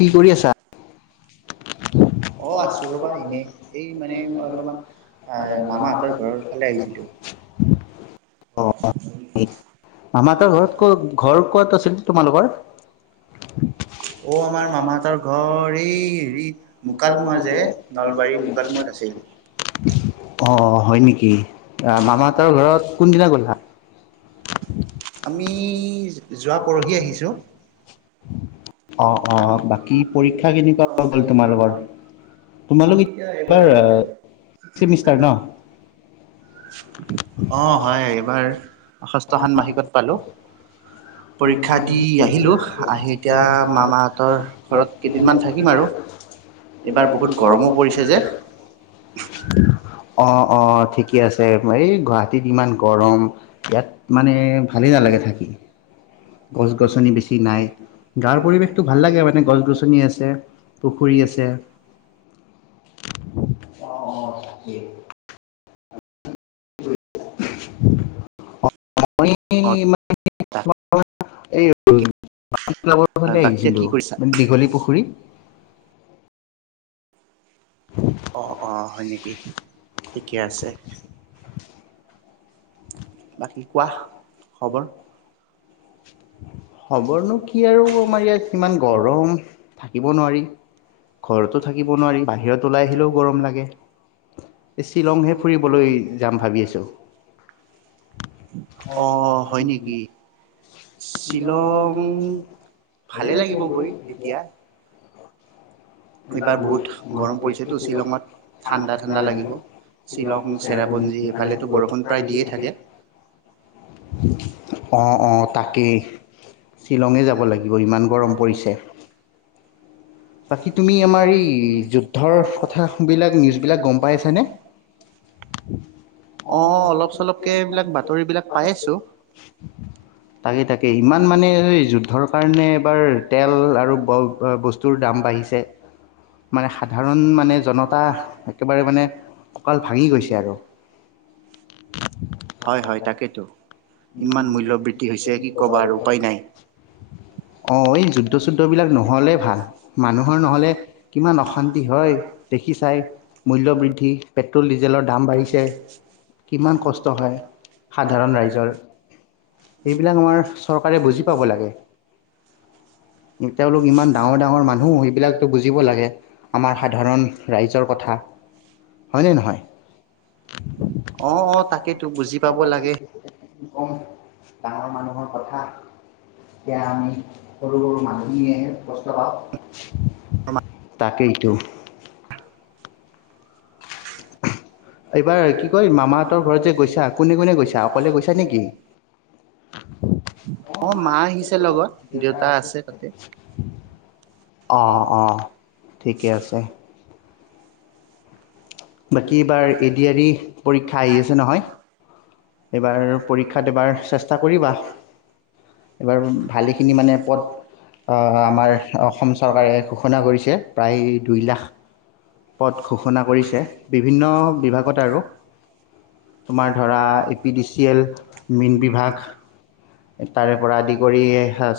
কি কৰি আছা অ' আছোঁ ৰ'বা এনেই এই মানে মই অলপমান মামাহঁতৰ ঘৰৰ ফালে আহিছিলোঁ। অ স মামাহঁতৰ ঘৰত অ ক ঘৰ ক'ত আমাৰ আছিল তোমালোকৰ? মামাহতৰ ঘৰ এই হেৰি মুকালমুৱা যে নলবাৰীৰ মুকালমাৱাত অ আছে হয় নেকি আহ মামাহতৰ ঘৰত কোনদিনা গ'লা ইই যোৱা পৰহি আহিছো অ বাকী হয় পৰীক্ষা কেনেকুৱা গ'ল তোমালোকৰ? তোমালোক এইবাৰ ছিমিষ্টাৰ এইবাৰ ন? ষষ্ঠ ষান্মাসিকত পালো পৰীক্ষা দি আহিলো আহি এতিয়া মামাহঁতৰ ঘৰত কেইদিনমান থাকিম আৰু। এইবাৰ বহুত গৰমো পৰিছে যে। অ'- অ' ঠিকে অ', আছে। এই গুৱাহাটীত ইমান গৰম। ইয়াত মানে ভালেই নালাগে থাকি। গছ-গছনি বেছি নাই। গাঁৱৰ পৰিৱেশটো ভাল লাগে। মানে গছ-গছনি আছে, পুখুৰী আছে। অ'- অ' [inaudible] অ'। আমি মানে অ', [unintelligible] ৰ ফালে বাকী এতিয়া কি আহিছিলোঁ। কৰিছা মানে দীঘলীপুখুৰী। অ'- অ' হয় নেকি? ঠিকে আছে। বাকী কোৱা খবৰ? খবৰনো কি আৰু আমাৰ ইয়াত ইমান গৰম থাকিব নোৱাৰি ঘৰতো থাকিব নোৱাৰি বাহিৰত ওলাই আহিলেও গৰম লাগে শ্বিলংহে ফুৰিবলৈ যাম ভাবি আছো অ' হয় নেকি? শ্বিলং ভালে লাগিব গৈ এতিয়া। এইবাৰ বহুত [unintelligible] গৰম পৰিছেতো শ্বিলঙত ঠাণ্ডা ঠাণ্ডা লাগিব শ্বিলং চেৰাপুঞ্জী এইফালেতো বৰষুণ প্ৰায় দিয়ে থাকে অ'- অ'- তাকেই। শ্বিলঙে যাব লাগিব। ইমান গৰম পৰিছে। বাকী তুমি আমাৰ এই যুদ্ধৰ কথাবিলাক নিউজবিলাক গম পাই আছা নে? অ', অলপ চলপকে এইবিলাক বাতৰিবিলাক পাই আছোঁ। তাকে তাকে ইমান মানে যুদ্ধৰ কাৰণে এবাৰ তেল আৰু বস্তু টোৰ দাম বাঢ়িছে। মানে সাধাৰণ মানে জনতা একেবাৰে মানে ককাঁল ভাঙি গৈছে আৰু। হয় হয় তাকেইতো মূল্যবৃদ্ধ আৰু উপায় নাই। অ নহ'লে এই যুদ্ধ চুদ্ধ বিলাক নহলে ভাল মানুহৰ নহলে কিমান অশান্তি হয় দেখি চাই মূল্য বৃদ্ধি পেটল ডিজেলৰ দাম বাঢ়িছে। কিমান কষ্ট হয়, সাধাৰণ ৰাইজৰ সেইবিলাক আমাৰ চৰকাৰে বুজি পাব লাগে তেওঁলোক ইমান ডাঙৰ ডাঙৰ মানুহ সেইবিলাকো বুজিব লাগে আমাৰ সাধাৰণ ৰাইজৰ কথা হয় নে নহয় অ'- অ' তাকেতো। বুজি পাব লাগে কওঁ ডাঙৰ মানুহৰ কথা এতিয়া আমি সৰু সৰু মানুহে কষ্ট পাওঁ তাকেই এইটো এইবাৰ কি কয় মামাহঁতৰ ঘৰত যে গৈছা কোনে কোনে গৈছা অকলে গৈছা নেকি অ' মা আহিছে লগত, দেউতা আছে তাতে। অ অ'-অ' ঠিকে আছে। বাকী এইবাৰ এ ডি আৰ ই পৰীক্ষা আহি আছে নহয়। এইবাৰ পৰীক্ষা দিবাৰ চেষ্টা কৰিবা। এইবাৰ ভালেখিনি মানে পদ আমাৰ অসম চৰকাৰে ঘোষণা কৰিছে প্ৰায় দুই লাখ পদ ঘোষণা কৰিছে। বিভিন্ন বিভাগত আৰু। তোমাৰ ধৰা বি-ডি-ছি-এল মীন বিভাগ, তাৰে পৰা আদি কৰি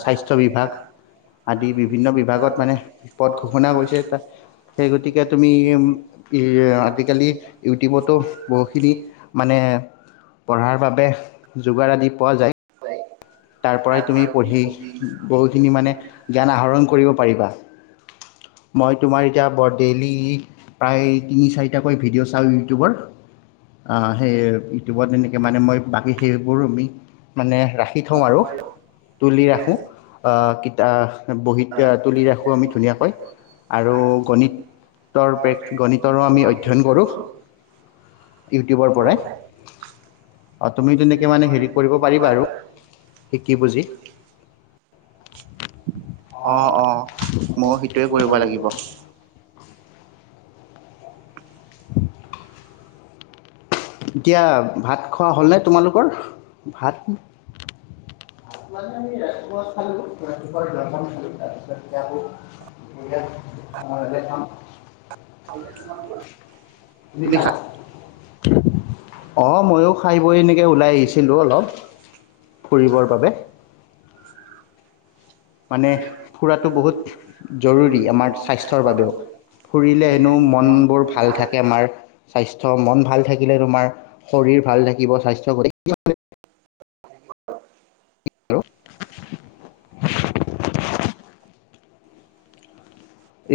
স্বাস্থ্য বিভাগ, আদি বিভিন্ন যাৰ বিভাগত মানে পদ ঘোষণা কৰিছে, সেইগতিকে তুমি ইম ইয়ে টিকেট লি ইউটিউবতো, বহুখিনি মানে পঢ়াৰ বাবে যোগাৰ আদি পোৱা যায়। পায় তাৰ পৰাই তুমি পঢ়ি বহুখিনি মানে জ্ঞান আহৰণ কৰিব পাৰিবা। মই তোমাৰ এতিয়া বৰ ডেইলি প্ৰায় তিনি চাৰিটাকৈ ভিডিঅ' চাওঁ ইউটিউবৰ। অ' সেই ইউটিউবত এনেকৈ মানে মই বাকী সেইবোৰো আমি মানে ৰাখি থওঁ আৰু তোমাৰ তুলি ৰাখোঁ। আছে আ কিতা বহীত তুলি ৰাখোঁ আমি ধুনীয়াকৈ আৰু আৰু গণিতৰ-গণিতৰো গণিতৰো আমি অধ্যয়ন কৰোঁ, কৰো ইউটিউবৰ পৰাই। অ' তুমিও তেনেকৈ মানে হেৰি কৰিব পাৰিবা আৰু শিকি বুজি। অ' অ' ময়ো হিত টোৱে কৰিব লাগিব। টক্ এতিয়া ভাত খোৱা হ'লনে তোমালোকৰ? ভাত ভাতটো আমি ৰাতিপুৱা খালো, ৰাতিপুৱাৰ জলপান খালো তাৰপিছত এতিয়া আকৌ দুপৰীয়া আমাৰ ইয়াতে খাম। তুমি খা অ, ময়ো খা খাই বৈ এনেকৈ ওলাই আহিছিলোঁ অলপ, ফুৰিবৰ বাবে! মানে ফুৰাটো বহুত জৰুৰী আমাৰ স্বাস্থ্যৰ বাবেও, ফুৰিলে হেনো মনবোৰ ভাল থাকে আমাৰ। স্বাস্থ্য মন ভাল থাকিলে তোমাৰ শৰীৰ ভাল থাকিব স্বাস্থ্য গতি হয় হেল্ল'।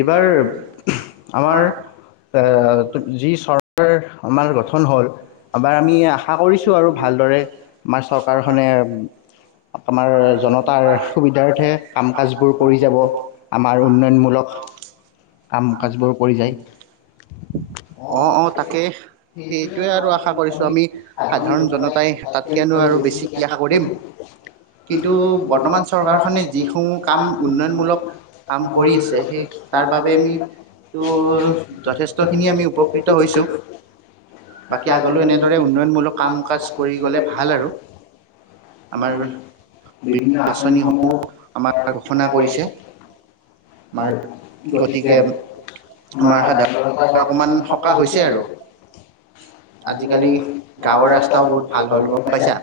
এইবাৰ আমাৰ আহ এ যি চৰ আমাৰ গঠন হ'ল। আমাৰ আমি আশা কৰিছোঁ আৰু ভালদৰে আমাৰ চৰকাৰখনে আমাৰ জনতাৰ সুবিধাৰ্থে কাম-কাজবোৰ কৰি যাব, আমাৰ উন্নয়নমূলক কাম-কাজবোৰ কৰি যায় তে সেইটোৱে আৰু আশা কৰিছোঁ আমি সাধাৰণ জনতাই তাতকেনো আৰু বেছি কি আশা কৰিম? কিছু কিন্তু বৰ্তমান বনবাস চৰকাৰখনে সভাখনে যিসমূহ যিখিনি কাম উন্নয়নমূলক কাম কৰি কৰিছে আছে সেই তাৰ বাবে বাবেই আমি [unintelligible] যথেষ্টখিনি আমি উপকৃত হৈছিলোঁ। বাকী আগলৈও এনেদৰে উন্নয়নমূলক কাম-কাজ কৰি গ'লে ভাল আৰু। আমাৰ বিভিন্ন আঁচনিসমূহ আমাৰ ঘোষণা কৰিছে। আমাৰ, গতিকে আমাৰ সাধাৰণ জনতাৰ অকণমান সকাহ হৈছে আৰু। আজিকালি গাঁৱৰ ৰাস্তাও বহুত ৰাস্তাসমূহ ভাল হ'ল কৰিব গম পাৰিছে। পাইছা।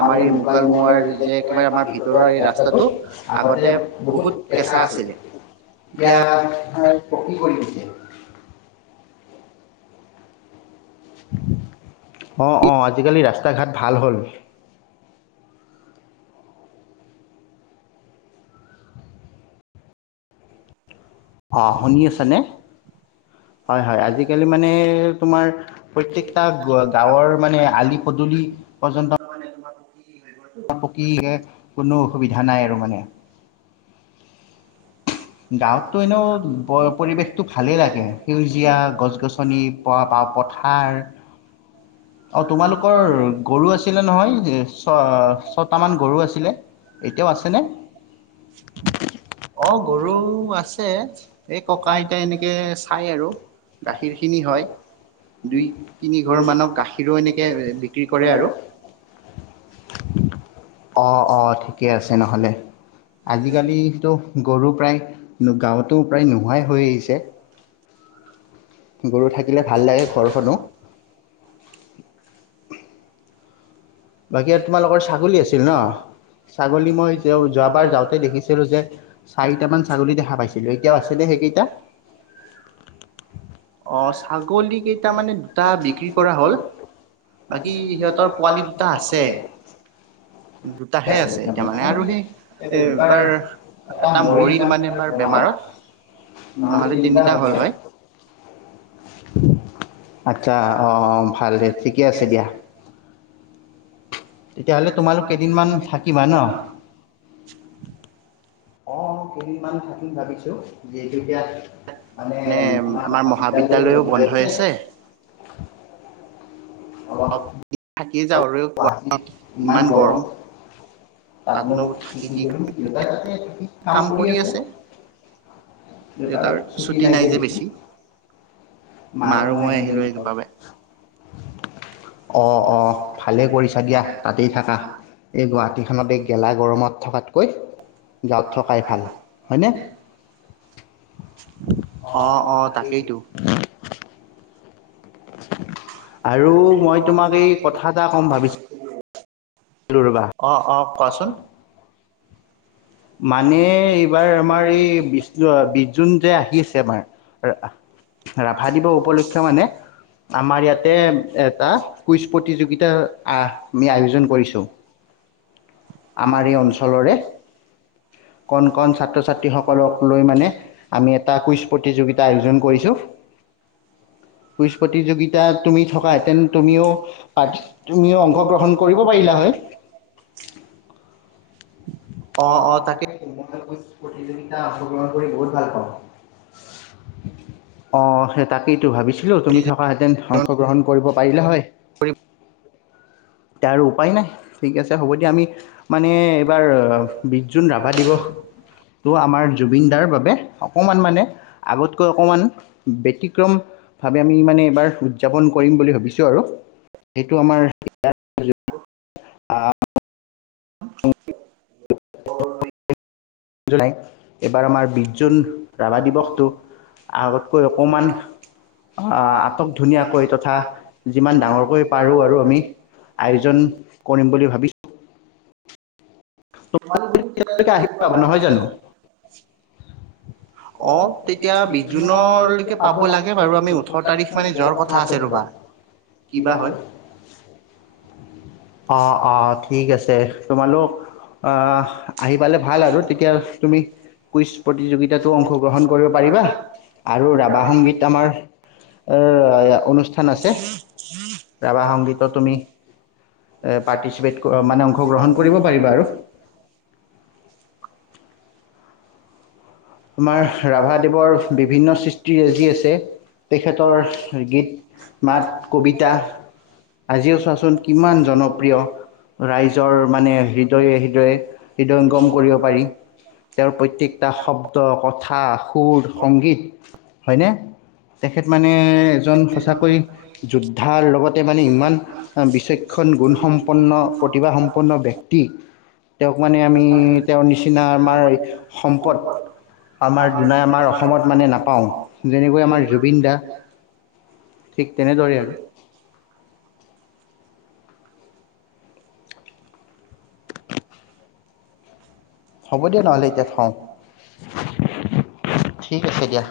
আমাৰ এই এনেকুৱাধৰণৰ মুকালমোৱাৰ যে একেবাৰে আমাৰ গাৱৰ ভিতৰুৱা ভিতৰৰ এই ৰাস্তাটো ৰাস্তাবোৰ আগতে বহুত কেঁচা আছিল। দিয়া ভাই পকী কৰিম এতিয়া। অঁ - অঁ, আজিকালি ৰাস্তা-ঘাট ভাল হ'ল। অঁ শুনি আছা এতিয়া নে? হয় - হয়, আজিকালি মানে তোমাৰ প্ৰত্যেকটা গ- গাঁৱৰ মানে আলি-পদুলি গাঁৱত পৰ্যন্ত মানে তোমাৰ কি হৈ গ'লতো পকী কোনো অসুবিধা নাই আৰু মানে। গাঁৱত গাঁৱতটো ধৰি এনেও লও ব- পৰিৱেশতটো ভালেই লাগে। সেউজীয়া গছ গছনি, প- বা পথাৰ, অ' তোমালোকৰ গৰু আছিলে নহয়? ছ- ছটামান গৰু আছিলে, এতিয়াও আছেনে? অ' গৰু আছে, এই সপ্তাহ ককা-আইতাই এনেকে এনেকৈ চাই আৰু! চাইছিলো গাখীৰ খিনি গাখীৰখিনি হয়। দুই তিনি ঘৰ মানত দুই-তিনিঘৰমানক গাখীৰ ৰো তেনেকে এনেকৈ এ- বিক্ৰী কৰে আৰু। হু অ' - অ', ঠিকে আছে নহ'লে। আজিকালি তো গৰু প্ৰায় গাঁৱত টো প্ৰায় নোহোৱাই হৈ আহিছে। গৰু থাকিলে ভাল লাগে ঘৰখনো! বাকী আৰু তোমালোকৰ ছাগলী আছিল ন'? ছাগলী মই যেও- যোৱাবাৰ যাওঁতে দেখিছিলোঁ যে, চাৰিটামান ছাগলী দেখা পাইছিলোঁ। এতিয়াও আছেনে সেইকেইটা? অ' ছাগলী ছাগলীকেইটা কেইটা মানে, দুটা বিক্ৰী কৰা হ'ল। বাকী সিহঁতৰ পোৱালি দুটা তে। দুটাহে আছে এতিয়া মানে সিহঁতবিলাক। আৰু আমি সেই- এই ৰবিবাৰ এবাৰ এটা মৰি মৰিল ইমান মানে এবাৰ জনাওঁ বেমাৰত। নহ'লে তিনিটা হ'ল হয়। হু আচ্ছা, অ'- অ', ভাল দে। ঠিকে আছে দিয়া। তেতিয়াহ'লে তোমালোক কেইদিনমান থাকিবা ন? অ' কেইদিনমান থাকিম ভাবিছোঁ। যিহেতু ইয়াত মানে আমাৰ মহাবিদ্যালয়ো বন্ধ ৰাখিছে। [unintelligible] কি যাওঁ আৰু। গুৱাহাটীত ইমান গৰম। তাতনো থাকি কি কৰিম? সেইটো কাম কৰি আছে। তাৰ ছুটি নাই যে বেছি! মা আৰু মাৰই মই আহিলো বাবে অ অ ভালেই কৰিছা দিয়া তাতেই থাকা এই গুৱাহাটীখনত এই গেলা গৰমত থকা কয় যত থকাই ভাল হয়নে অ [unintelligible] আৰু মই তোমাক এই কথা এটা কম ভাবিছোঁ অ অ কোৱাচোন মানে এইবাৰ আমাৰ এই বি বিছ জুন যে আহি আছে আমাৰ ৰাভা দিৱস উপলক্ষে মানে আমাৰ আমি ইয়াতে এটা কুইজ প্ৰতিযোগিতা আহ আমি আয়োজন কৰিছো আমাৰ এই অঞ্চলৰে কণ কণ ছাত্ৰ ছাত্ৰীসকলক লৈ মানে আমি এটা কুইজ প্ৰতিযোগিতা আয়োজন কৰিছোঁ কুইজ প্ৰতিযোগিতাত তুমি থকা হেঁতেন তুমিও তুমিও অংশগ্ৰহণ কৰিব পাৰিলা হয় অ অ তাকেই কি প্ৰতিযোগিতা অংশগ্ৰহণ কৰি বহুত ভাল পাওঁ আহ সেই তাকেই ভাবিছিলো তুমি থকা হেতেন অংশগ্ৰহণ কৰিব পাৰিলে হয় এতিয়া আৰু উপায় নাই ঠিক আছে হ'ব দিয়া আমি মানে এইবাৰ বিছ জুন ৰাভা দিৱসটো আমাৰ জুবিন দাৰ বাবে অকণমান মানে আগতকৈ অকণমান ব্যতিক্ৰমভাৱে আমি মানে এইবাৰ উদযাপন কৰিম বুলি ভাবিছোঁ আৰু সেইটো আমাৰ অ [unintelligible] নাই [inaudible] এইবাৰ আমাৰ বিছ জুন ৰাভা দিৱসটো আগতকৈ অকমান আহ আটক ধুনীয়াকৈ তথা যিমান ডাঙৰকৈ পাৰো আৰু আমি আয়োজন কৰিম বুলি ভাবিছো তোমালোক যদি তেতিয়ালৈকে আহিব বাৰু নহয় জানো অ আহ তেতিয়া বিছ বিভিন্ন জুনলৈকে পাব মানে লাগে বাৰু আমি ওঠৰ মানে তাৰিখ যোৱাৰ কথা আছে দাদা ৰ'বা। কিবা হয়। অ অ ঠিক আছে তোমালোক আহ আহি পালে ভাল আৰু তেতিয়া তুমি কুইজ প্ৰতিযোগিতা অংশগ্ৰহণ কৰিব পাৰিবা আৰু ৰাভা সংগীত আমাৰ অনুষ্ঠান আছে ৰাভা সংগীতত তুমি পাৰ্টিচিপেট মানে অংশগ্ৰহণ কৰিব পাৰিবা আৰু আমাৰ তোমাৰ ৰাভা দেৱৰ ৰাভাদেৱৰ বিভিন্ন সৃষ্টি সৃষ্টিৰাজি ৰচি আছে তেখেতৰ গীত মাত কবিতা আজিও চোৱাচোন কিমান জনপ্ৰিয় ৰাইজৰ মানে হৃদয়ে হৃদয়ে হৃদয়ংগম কৰিব পাৰি তেওঁৰ প্ৰত্যেকটা শব্দ আৰু কথা সুৰ সংগীত হয়নে তেখেত মানে মানে এজন সঁচাকৈ যোদ্ধাৰ লগতে মানে ইমান বিচক্ষণ এজন গুণসম্পন্ন প্ৰতিভাসম্পন্ন গুণসম্পন্ন ব্যক্তি তেওঁক মানে আমি তেওঁৰ নিচিনা আমাৰ মানে সম্পদ আমাৰ দুনাই আমাৰ অসমত মানে নাপাওঁ যেনেকৈ আমাৰ জুবিন দা ঠিক তেনেদৰেই তেনেদৰে আৰু হ'ব দিয়া নহ'লে এতিয়া থওঁ সকলোৱে ঠিক আছে দিয়া